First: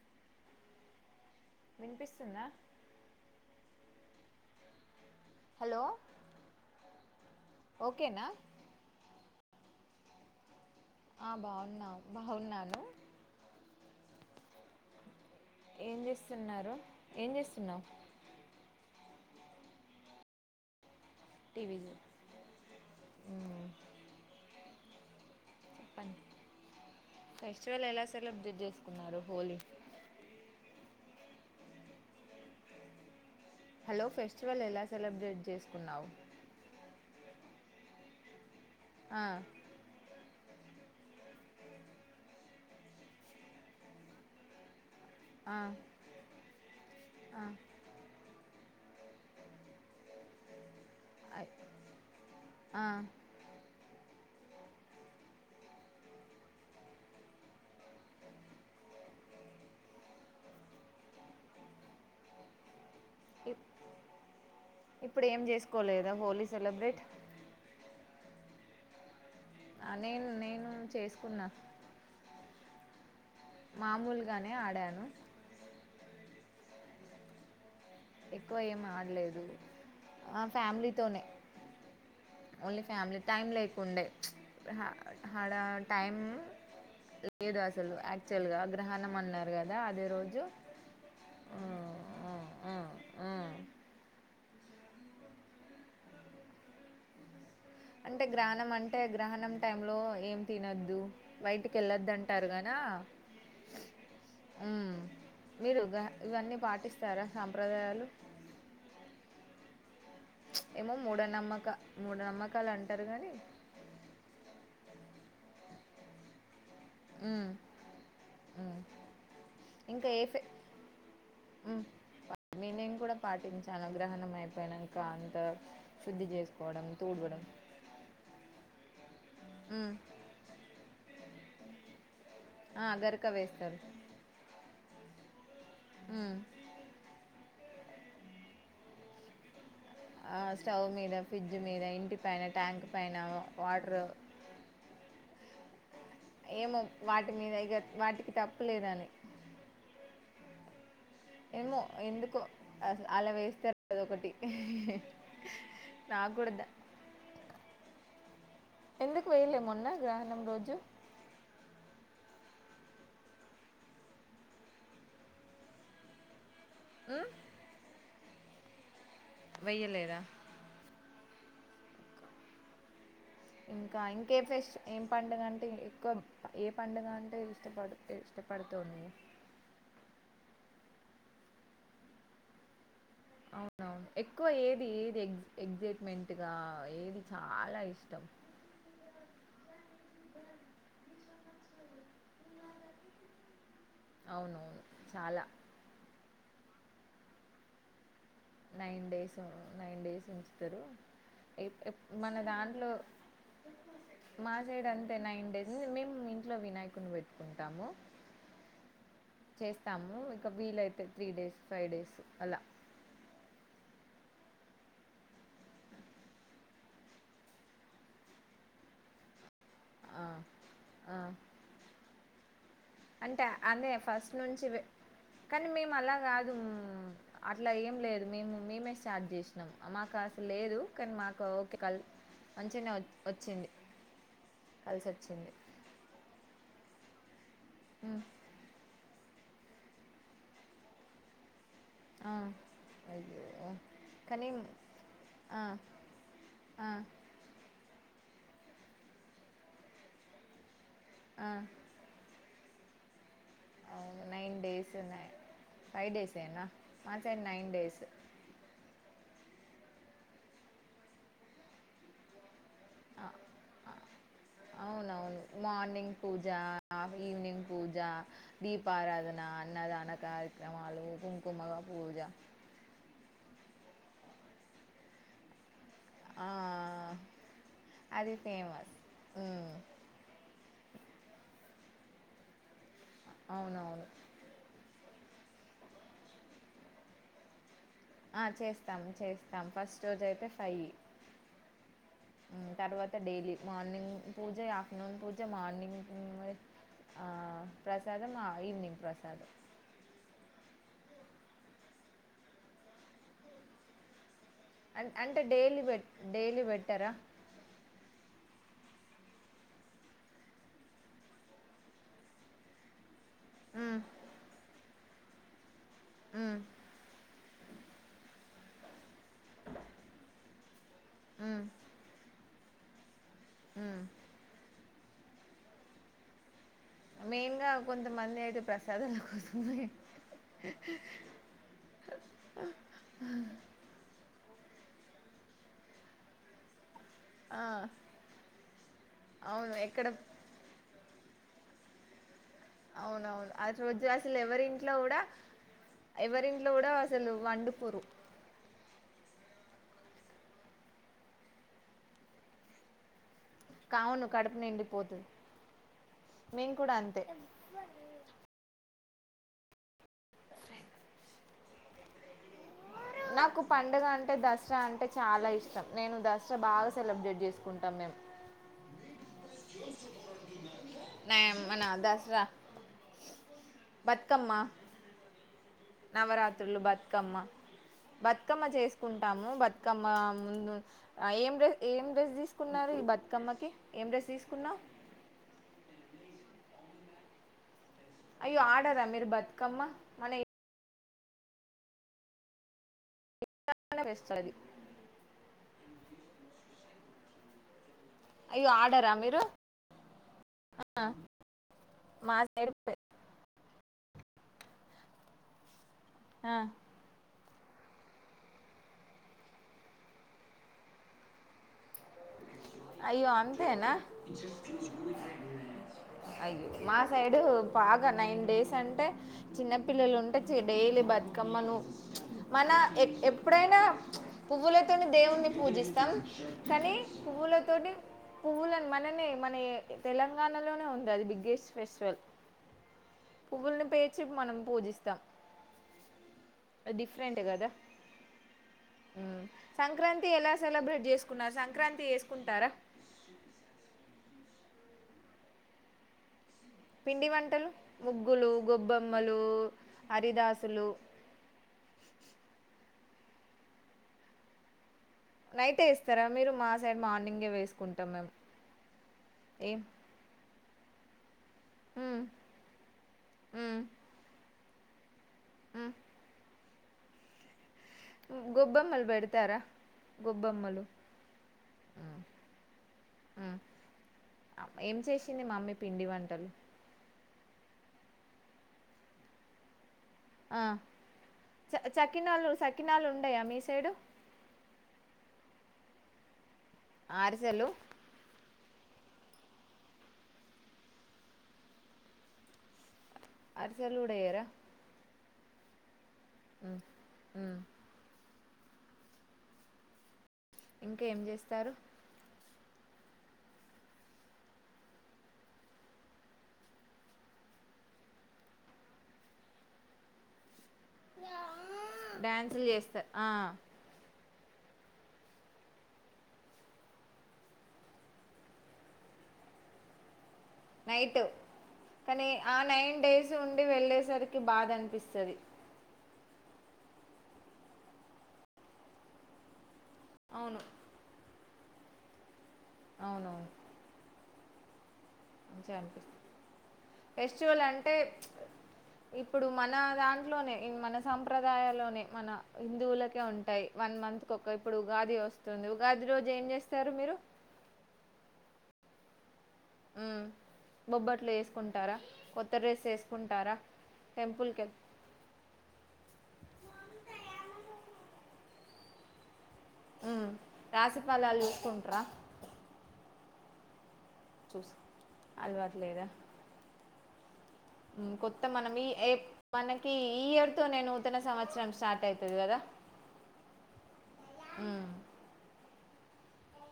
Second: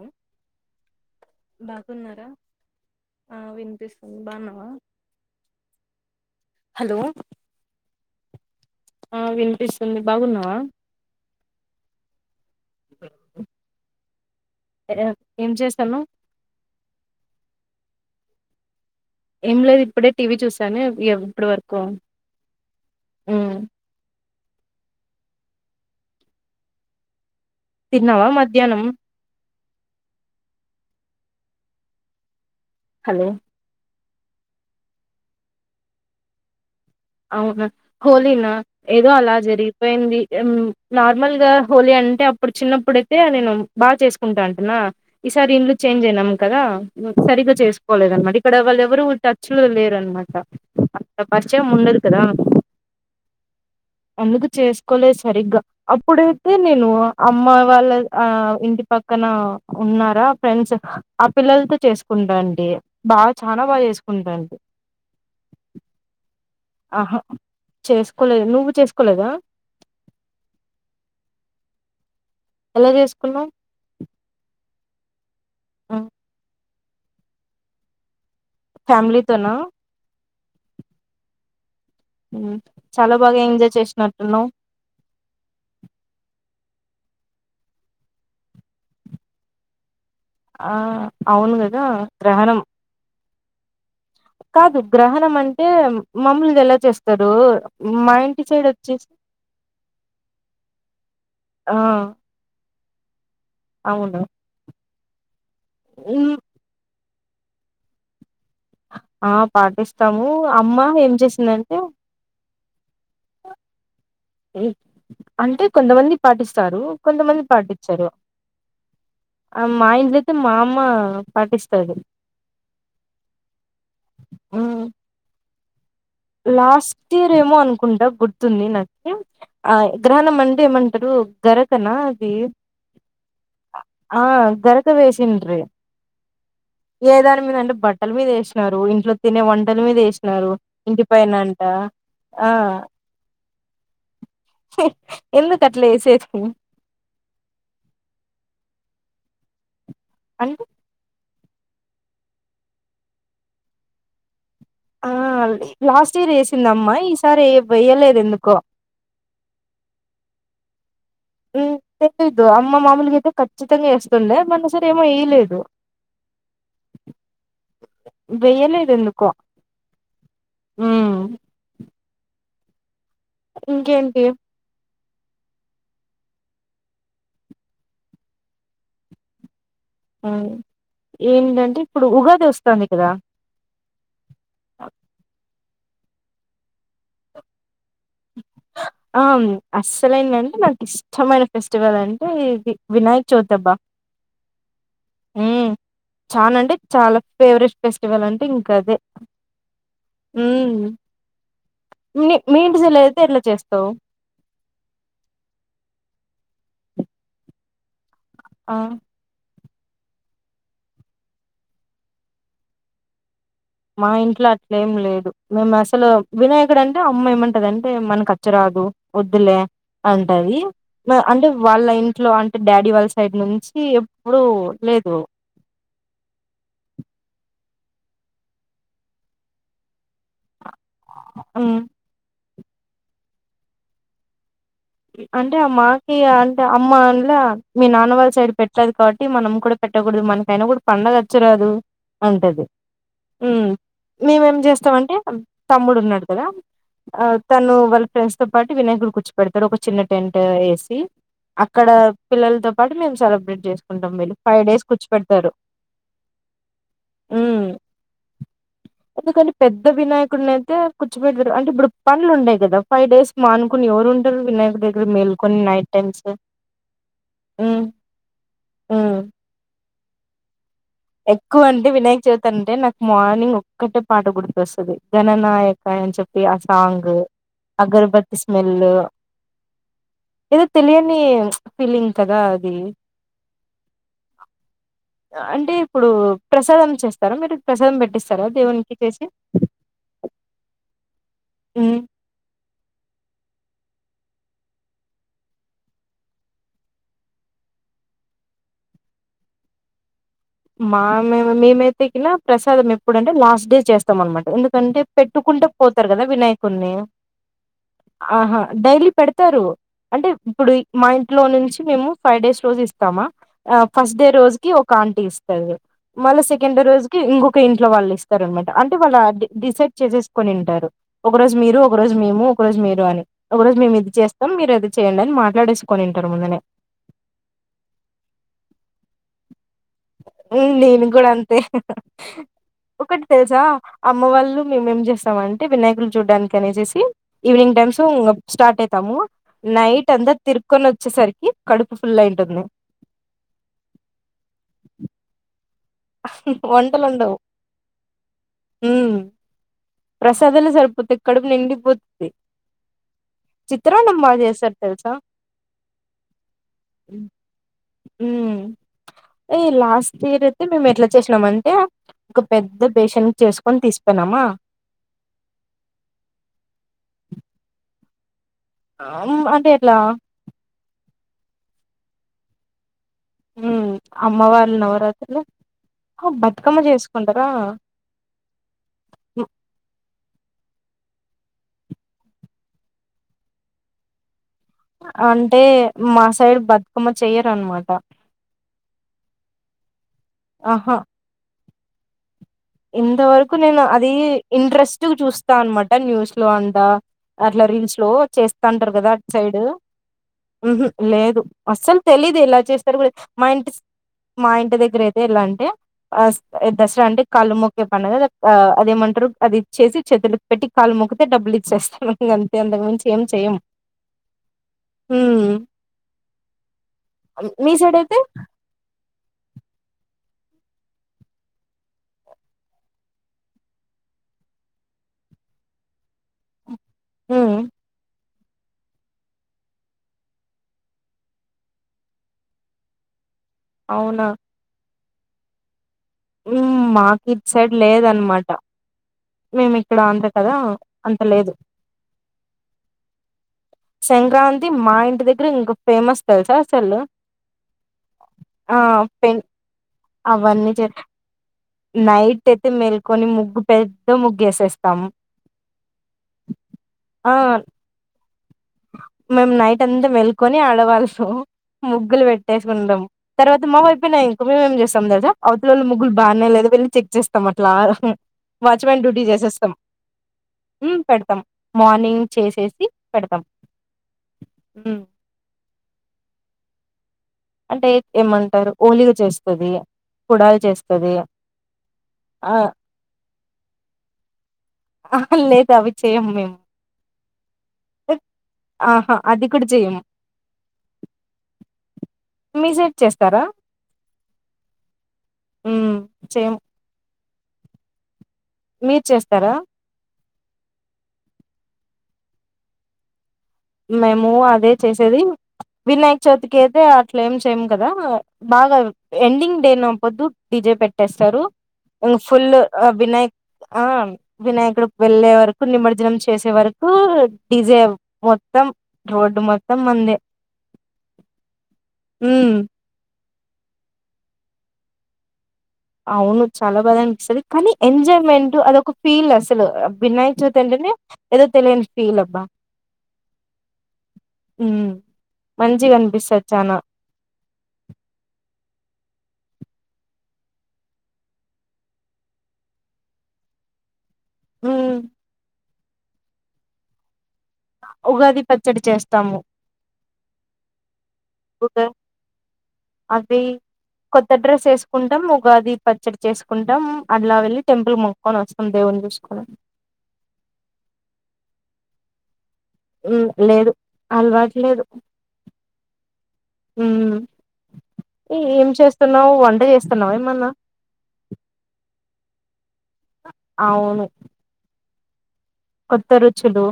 అ బాగున్నారా వినిపిస్తుందా ఉ బావున్నావా హలో ఓకేనా ఆ వినిపిస్తుంది బాగున్నావా ఆ బాగున్నా బాగున్నాను ఏ- ఏం చేస్తాన్నావ్ చేస్తున్నారు ఏం చేస్తున్నావు ఏం లేదు ఇప్పుడే టీవీ చూసాను ఎప్పుడ్రు టీవీ వరుకు చూ మ్మ్. చెప్పండి ఫెస్టివల్ ఎలా తిన్నావా సెలబ్రేట్ మధ్యాహ్నం చేసుకున్నారు హోలీ హలో హలో ఫెస్టివల్ ఎలా సెలబ్రేట్ చేసుకున్నావు అవునా హోలీన ఏదో ఆ అలా జరిగిపోయింది నార్మల్ గా హోలీ అంటే అప్పుడు చిన్నప్పుడు అయితే నేను బాగా చేసుకుంటా ఉంటినా ఈసారి ఆ ఇల్లు చేంజ్ అయినాం కదా ఆ సరిగ్గా చేసుకోలేదన్నమాట ఇక్కడ వాళ్ళు ఎవరు టచ్ లో లేరునమాట అంతా ఐ- పరిచయం ఉండదు ఇక్కడ ఆ అందుకు చేసుకోలేదు సరిగ్గా అప్పుడైతే నేను అమ్మ వాళ్ళ ఆ ఇంటి పక్కన ఉన్నారా ఫ్రెండ్స్ ఆ పిల్లలతో చేసుకుంటాంటి బాగా చానా ఇప్పు బాగా చేసుకుంటాంటి ఇప్పుడు ఏం చేసుకోలేదా హోలీ సెలబ్రేట్ హ చేసుకోలేదు నువ్వు చేసుకోలేదా ఆ నేను నేను చేసుకున్నా ఎలా చేసుకున్నావ్ మామూలుగానే ఆడాను ఆ ఎక్కువ ఏం ఆడలేదు ఫ్యామిలీతోనా ఆ ఫ్యామిలీతోనే హ్మ్. ఓన్లీ చాలా ఫ్యామిలీ బాగా టైం ఎంజాయ్ లేకుండే చేసినట్టున్నావ్ హడా టైం లేదు అసలు యాక్చువల్ గా గ్రహణం అన్నారు కదా అదే రోజు ఆ అవును కదా గ్రహణం కాదు గ్రహణం అంటే మామూలుగాఎలా చేస్తారు మా అంటే ఇంటి సైడ్ గ్రహణం అంటే వచ్చేసి గ్రహణం టైమ్ లో ఏం తినొద్దు బయటికి ఆ వెళ్ళొదు అంటారు కదా అవును మీరు హ్మ్. ఇవన్నీ పాటిస్త స్తారా సాంప్రదాయాలు ఆ పాటిస్ ఏమో మూఢనమ్మక మూఢనమ్మకాలు అంటారు గాని ఈ అంటే కొంతమంది పాటిస్ స్తారు కొంతమంది పాటించారు మా ఇంకా ఇంట్లో ఏ అయితే ఫె మా అమ్మ పాటిస్తారు నే నేను కూడా పాటించాను గ్రహణం మ్మ్ అయిపోయినాక అంత శుద్ధి చేసుకోవడం లాస్ట్ ఇయర్ తూడవడం ఏమో అనుకుంటా గుర్తుంది నాకు ఆ మ్మ్ గ్రహణం అంటే ఏమంటారు గరకనా ది ఆ గరక వేస్తారు ఆ గరక్ క వేసిండ్రి మ్మ్ ఏదని మీదన్న బట్టల మీద వేసిన్నారు ఇంట్లో తినే వన్ ట్టల మీద ఆ వేసినారు స్టవ్ ఇంటి మీద పైన ఫ్రిడ్జ్ అంట మీద ఇంటి పైన ఆ ట్యాంక్ పైన వాటర్ ఎందుకు అట్లా వేసేది ఏమో వాటి మీద ఇక వాటికి తప్పు లేదని అంట ఏమో ఎందుకో అ అలా వేస్తారుదొ ఒకటి ఆ లాస్ట్ ఇయర్ కూడా ద వేసింద అమ్మా ఈసారియ ఎందుకో ఎందుకు వేయలే మొన్న గ్రహణం రోజు తెలిదు అమ్మ మామూలుగా అయితే ఖచ్చితంగా వేస్తుండే మన సర ఏమో వయలేదు ఆ వెయ్యలే ఇదందుకు కో వెయ్యలేదా ఇంకా ఇంకేంటి ఇంకే పేస్ట్ ఏం పండుగ అంటే ఎక్కువ ఏ పండుగ అంటే ఇష్టపడు ఇష్టపడుతుంది ఏమిటంటే ఇప్పుడు ఉగాది వస్తుంది అవునవును ఎక్కువ ఏది ఏది ఎ ఎక్సైట్మెంట్ ఏది చాలా ఇష్టం ఆ అసలైందంటే నాకు ఇష్టమైన ఫెస్టివల్ అండి అంటే వినాయకచవితి అవునవును చాలా అబాచానండి చాల favourite place nine days nine days హ్మ్ ఉంచుతరు మన మీ దా మీ ఇంటి లో సైడ్ అయితే ఎట్లా చేస్తావు మా సైడ్ అంతే నైన్ డేస్ ఇంట్లో వినాయకుని పెట్టుకుంటాము ఆ చేస్తాము ఇక వీలైతే త్రీ డేస్ ఫైవ్ డేస్ అలా మా ఇంట్లో అట్లే ఏం లేదు మేము అసలు వినాయకుడు అంటే అమ్మ ఏమంటుంది అంటే మనకు అచ్చిరాదు వద్దులే ఆ, అంటది ఆ. అంటే వాళ్ళ ఇంట్లో అంటే డాడీ వాళ్ళ సైడ్ అంటే నుంచి అదే ఫస్ట్ ఎప్పుడు నుంచి లేదు కానీ మేము అలా కాదు అట్లా ఏం లేదు మేము మేమే స్టార్ట చేసినాం మాకు అసలు లేదు న్ మా ఓకే హ్మ్. క మంచినే వచ్చింది కలిసి వచ్చింది అంటే ఆ మాకి అమ్మానె మీ ఉమ్ నాన్నవాారి సైడ్ పెట్టలేదు కాబట్టి టి మనం కూడా పెట్టకూడదు మనకైనా కూడా పండగచ్చరాదు ఆ అంటది అయ్యో కానీ మేమేం చేస్తామంటే ఆ తమ్ముడు ఉన్నాడు కదా ఆ తను వళ ఫ్రెండ్స్ తో పాటు వినాయకుని కూర్చోబెడతా ఇక్కడ ఒక చిన్న టెంట్ వేస ఆ అక్కడ పిల్లలతో వాడు మేము చాల చేా అవును నైన్ ఫైవ్ డేస్ కూర్చ ఉన్నాయి పెట్టారు ఫైవ్ డేసేనా మా సైడ్ నైన్ డేస్ ఎందుకంటే పెద్ద వినాయకుడిని అయితే కూర్చోపెట్ట అంటే ఇప్పుడు పండ్లు ఉన్నాయి కదా ఫైవ్ డేస్ మా అనుకుని ఎవరు వినాయకుడి దగ్గర అవునవును మేల్కొని నైట్ మార్నింగ్ టైమ్స్ పూజ అ ఈవినింగ్ ఉమ్ పూజ ఉమ్ దీపారాధన అన్నదానం కా ఎక్కువ అంటే వినాయక చవితి అంటే నాకు మార్నింగ్ ఒక్కట్టే పాట గుర్తొస్తుంది జననాయక్ చెప్పి ఆ అసాంగ్ అగర్బత్ అది స్మెల్ ఫేమస్ ఉమ్ ఇది తెలియని ఫీలింగ్ కదా అది అవునవును అంటే ఇప్పుడు ప్రసాదం చేస్తార మీరు ప్రసాదం ఆ పెట్టిస్తారా దేవునికి చేస్తాం చేసి చేస్తాం ఫస్ట్ రోజ అయితే ఫైవ్ హ్మ్ తర్వాత డైలీ మార్నింగ్ పూజ ఆఫ్టర్నూన్ పూజ మార్నింగ్ ఆ ప్రసాదం ఈవనింగ్ ప్రసాదం మా మేమతేకిన ప్రసాదం ఎప్పుడంటే లాస్ట్ డే చేస్తాం అనమాట ఎందుకంటే అం అంటే పెట్టుకుంటే డైలీ పోతారు పెట్ కదా డైలీ వినాయకుని పెట్టారా ఆహా డైలీ పెడతారు అంటే ఇప్పుడు మా ఇంట్లో నుంచి మేము ఫైవ్ డేస్ రోజు ఇస్తామా ఆ ఉమ్ ఫస్ట్ డే రోజుకి ఒక కాంటిస్ సరే మళ్ళీ ఉమ్ సెకండ్ డే రోజుకి ఇంకొక ఇంట్లో వాళ్ళ ఇస్ స్తారన్నమాట అంటే వాళ్ళ డిసైడ్ చేసేసుకొనింటారు ఒక రోజు ఉమ్ మీరు ఒక రోజు మేము రోజు మీరు అని ఒకరోజు మేం ఉమ్ ఇది చేస్తాం మీరు అది చేయండి అని మాట్లాడేసుకుొనింటారు ముందునే మెయిన్ గా కొంతమంది అయితే ప్రసాదాల కోసం హు నేను కూడా అంతే ఒకటి తెలుసా అమ్మ వాళ్ళు మేం ఏంచేస్తామంటే వినాయకులు చూడ్డానికి అనేసేసి ఆ ఈవినింగ్ టైమ్స్ స్టార్ట్ అవుతాము అవును ఎక్కడ నైట్ అంతా తిరుకొని వచ్చేసరికి ఈ కడుపు ఫుల్లయింటుంది అవునవును అ రోజ్ అసలు ఎవరింట్లో కూడా ఎవరింట్లో కూడా అసలు వండుకోరు హు ప్రసాదాలు సరిపోతాయి కడుపు నిండిపోద్ధి కావును కడుపు నిండిపోతుంది మేం కూడా అంతే ఉమ్ ఏ లాస్ట్ ఇయర్ మేము ఎట్లా చేసినామంటే ఒక పెద్ద బేషన్ నాకు చేసుకొని పండుగ అంటే తీసిపోయినామా దసరా అంటే చాలా ఇష్టం నేను దసరా బాగా సెలబ్రేట్ చేసుకుంటాం మేము ఆ ఆటేట్ల నా మన దసరా ఉమ్.. అమ్మ బతుకమ్మ వారి నవరాత్రులు ఆ, నవరాత్రులు బతుకమ్మ చేసుకుంటారా బతుకమ్మ చేసుకుంటాము బతుకమ్మ ముందు అ.. ఏం డ్రెస్ ఏం డ్రెస్ తీసుకున్నారు ఈ బతుకమ్మకి ఏం డ్రెస్ తీసుకున్నా అంటే మా సైడ్ బతుకమ్మ చెయ్యరన్న మాట అయ్యో ఆడరా మీరు బతుకమ్మ మన ఆహా ఇంత వరకు నేను ఏమైనా అది ఫెస్ట్ ఇంట్రెస్ట్ గ చూస్తా అనమాట న్యూస్ లోఅంటా అట్లా రీల్స్ లో చేస్తా అయ్యో ఉంటారు కదా ఆడరా మీరు అటుసైడ్ ఉ హుమ్మ్..... లేదు అస్సలు మా తెలీదె ఎలా సైడ్ చేస్తారు కూడా మా ఇంటి మా ఇంటి దగ్గర అయితే ఎలా అంటే [inaudible] దసరా అంటే కాళ్ళు మొక్కే పండుగ ద అదేమంటారు అది ఇచ్చేసి చేతులకి పెట్టి కాలు మొక్కితే డబ్బులు ఇచ్చేస్తాారు ఇంగంతె అయ్యో అంతేన అయ్యో మా సైడు మీ సైడ్ బాగ అయితే నైన్ డేస్ అంటే చిన్న పిల్లలు ఉంటే డైలీ బతుకమ్మను ప్చ్ మన ఎ ఎప్పుడైనా ప్చ్ పువ్వులతోని దేవున్ని పూజిస్తాం కానీ ఉమ్, పువ్వులతో పువ్వులని మనమే మన తెలంగాణలోనే ఉంటాది బిగ్గెస్ట్ ఫెస్టివల్ పువ్వులని పేర్చి అవునా మనం పూజిస్ చ ఉమ్, మాకు డిఫరెంట్ ఇటు గద సైడ్ లేదనమాట మేము ఇక్కడ అంత సంక్రాంతి ఎలా కదా సెలబ్రేట్ చేసుకున్న సంక్రాంతిచెసుకు సంక్రా తి మా ఇంటి దగ్గర ఇంకా ఫేమస్ తెలుస పిండి వంటలు ముగ్గులు ఆ గొబ్బమ్మలు పెన్ అవన్నీ చే హరిదాసులు నైట్ అయితే మెల్కొని ముగ్గు పేద్ద ముగ్గు ఎసేస్ నైటే వేస్తారా మీరు మా సైడ్ ఆ మార్నింగే వేసుకుంటాం మేము ఏం అల్లా వైఫ్ మ్మ్ ముగ్గులు పెట్టేసుకుంటాం తర్వాత మ్మ్ మావైపోయ్యనుకో మేమ్ చేస్తాం తెలుసా అవతలోళ్ళ మ్మ్ ముగ్గులు బానేలెవ్ నువ్ వెళ్లి చెక్చేస్తామ ట్లాగ హ్మ్ వాచ్ మెన్ గొబ్బెమ్మలు డ్యూటీ పెడతారా చేసేస్తాం. గొబ్బెమ్మలు మ్ పెడతాం మ్మ్ మార్నింగ్ చేసేసి పెడతాం మ్మ్ మ్ ట్టలు అంటే ఏమంటారు ఓలియో చేస్తాది ఆ చ చకినాలు ఆ సకినాలు ఉండాయా మీ సైడు అహా లేదు అవి చేయము మేము అరిసెలు ఆహా అది కూడా చేయము మీ సైడ్ చేస్తారా అరిసెలు కూడా వెయ్యరా హ్మ్ చేయము మ్ హ్మ్ మీర్ చేస్తారా ఇంకేం చేస్తారు మేము అదే చేసేది వినాయక చవితికి అయితే అట్లా ఏం చేయము కదా బాగా ఎండింగ్ డేనొపొద్దు డిజే పెట్టేస్తారు ఇం ఫుల్ డ్యాన్సులు చేస్తారు ఆ వినాయక్ ఆ వినాయకుడు వెళ్ళే వరకు నిమజ్జనం చేసే వరకు డి జే మో త్తం రోడ్డు మొత్తం మందే నైట్ కానీ ఆ హ్మ్ నైన్ డేస్ సు ఉండి వెళ్ళేసరికి బాధ అనిపిస్తది అవును చాలా బాద అనిపిస్తది కానీ ఎంజాయ్మెంట్ అదొక ఫీల్ అసలు వినాయచవతి అవును అంటే నే ఏదో తెలియని ఫీల్ అబ్బా అవునవును ఉమ్ మంచిగా అనిపిస్తాది ఫెస్టివల్ అంటే ఇప్పుడు మన దాంట్లోనే మన సంప్రదాయలోనే మన హిందువులకే ఉంటాయి వన్ మంత్ ఒకే ఇప్పుడు హ్మ్ ఉగాది వస్తుంది ఉగాది రోజు ఏం చేస్తారు మీరు ఉగాది పచ్చడి చేస్తాము బొబ్బట్లు ఉగా చేసుకుంటారా కొత్త రడ్రెస్ అది వేసుకుంటారా కొత్త టెంపుల్కి డ్రెస్ ఏసుకుంటాం ఉగాది పచ్చడి చేసుకుంటాం అట్లా వెళ్ళి టెంపుల్ మొక్కకొని వస్తాం దేవుని చూసుకొని రాసిఫలాలు చూసుకుంటర హమ్ లేదు చూ అలవాట్లేదు అలవాటులేదా హమ్ కొత్త మనం ఈ మనకి చేస్తున్నావా ఈ ఏమన్నా ఇయర్ తో నే నూతన సంవత్సరం స్టార్ట్ అయితాది అది కదా అవును మ్మ్ కొత్త రుచులు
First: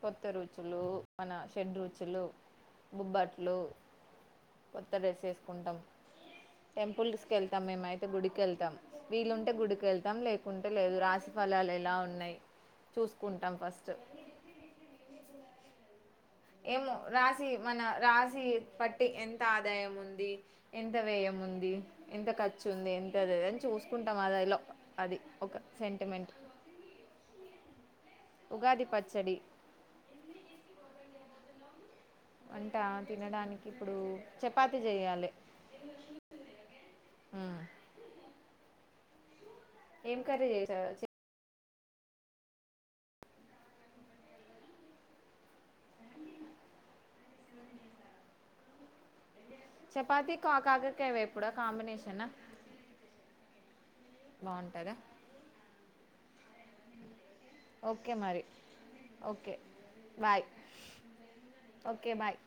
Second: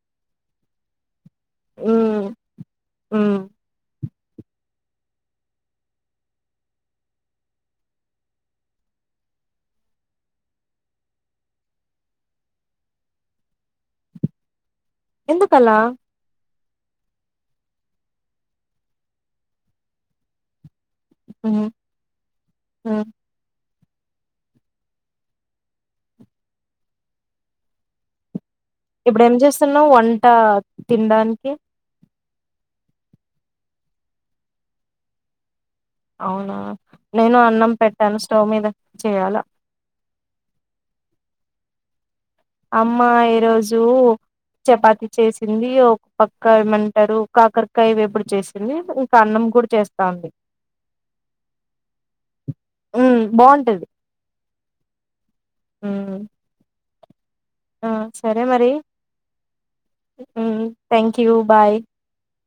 కొత్త రుచులు మన షెడ్ హ్మ్ రుచులు హ్మ్ బొబ్బట్లు కొత్త డ్రెస్ వేసుకుంటాం టెంపుల్స్కి వెళ్తాం మేమైతే గుడికి వెళ్తాం వీలుంటే గుడికి వెళ్తాం లేకుంటే లేదు రాశి ఫలాలు ఎలా ఉన్నాయి చూసుకుంటాం ఫస్ట్ ఎందుకలా ఏమో రాశి మన రాశి పట్టి ఎంత ఆదాయం ఉంది ఎంత వ్యయం హ్మ్ ఉంది ఎంత ఖర్చుంది హ్మ్ ఎంత అని చూస్త కుంటాం అది లో అది ఒక సెంటిమెంట్ ఉగాది ఇప్పుడు ఏం పచ్చడి చేస్తున్నా వంట తినడానికి ఓకే అంటా తినడానికి ఇప్పుడు చపాతి చేయాలి అవునా నేను అన్నం పెట్టాను స్టవ్ మీద చెయ్యాలా ఏం కర్రీ చేసారు అమ్మ ఈ రోజు చపాతి చేసింది ఒక పక్క ఏమంటారు కాకరకాయ వేపుడు చేసింది ఇంకా అన్నం కూడా చేస్తాంది చపాతి కా కాకరకాయ వేపుడు ఆ కాంబినేషన్ బాగుంటది బాగుంటుందా ఉ ఓకే మరి okay bye thank you bye okay bye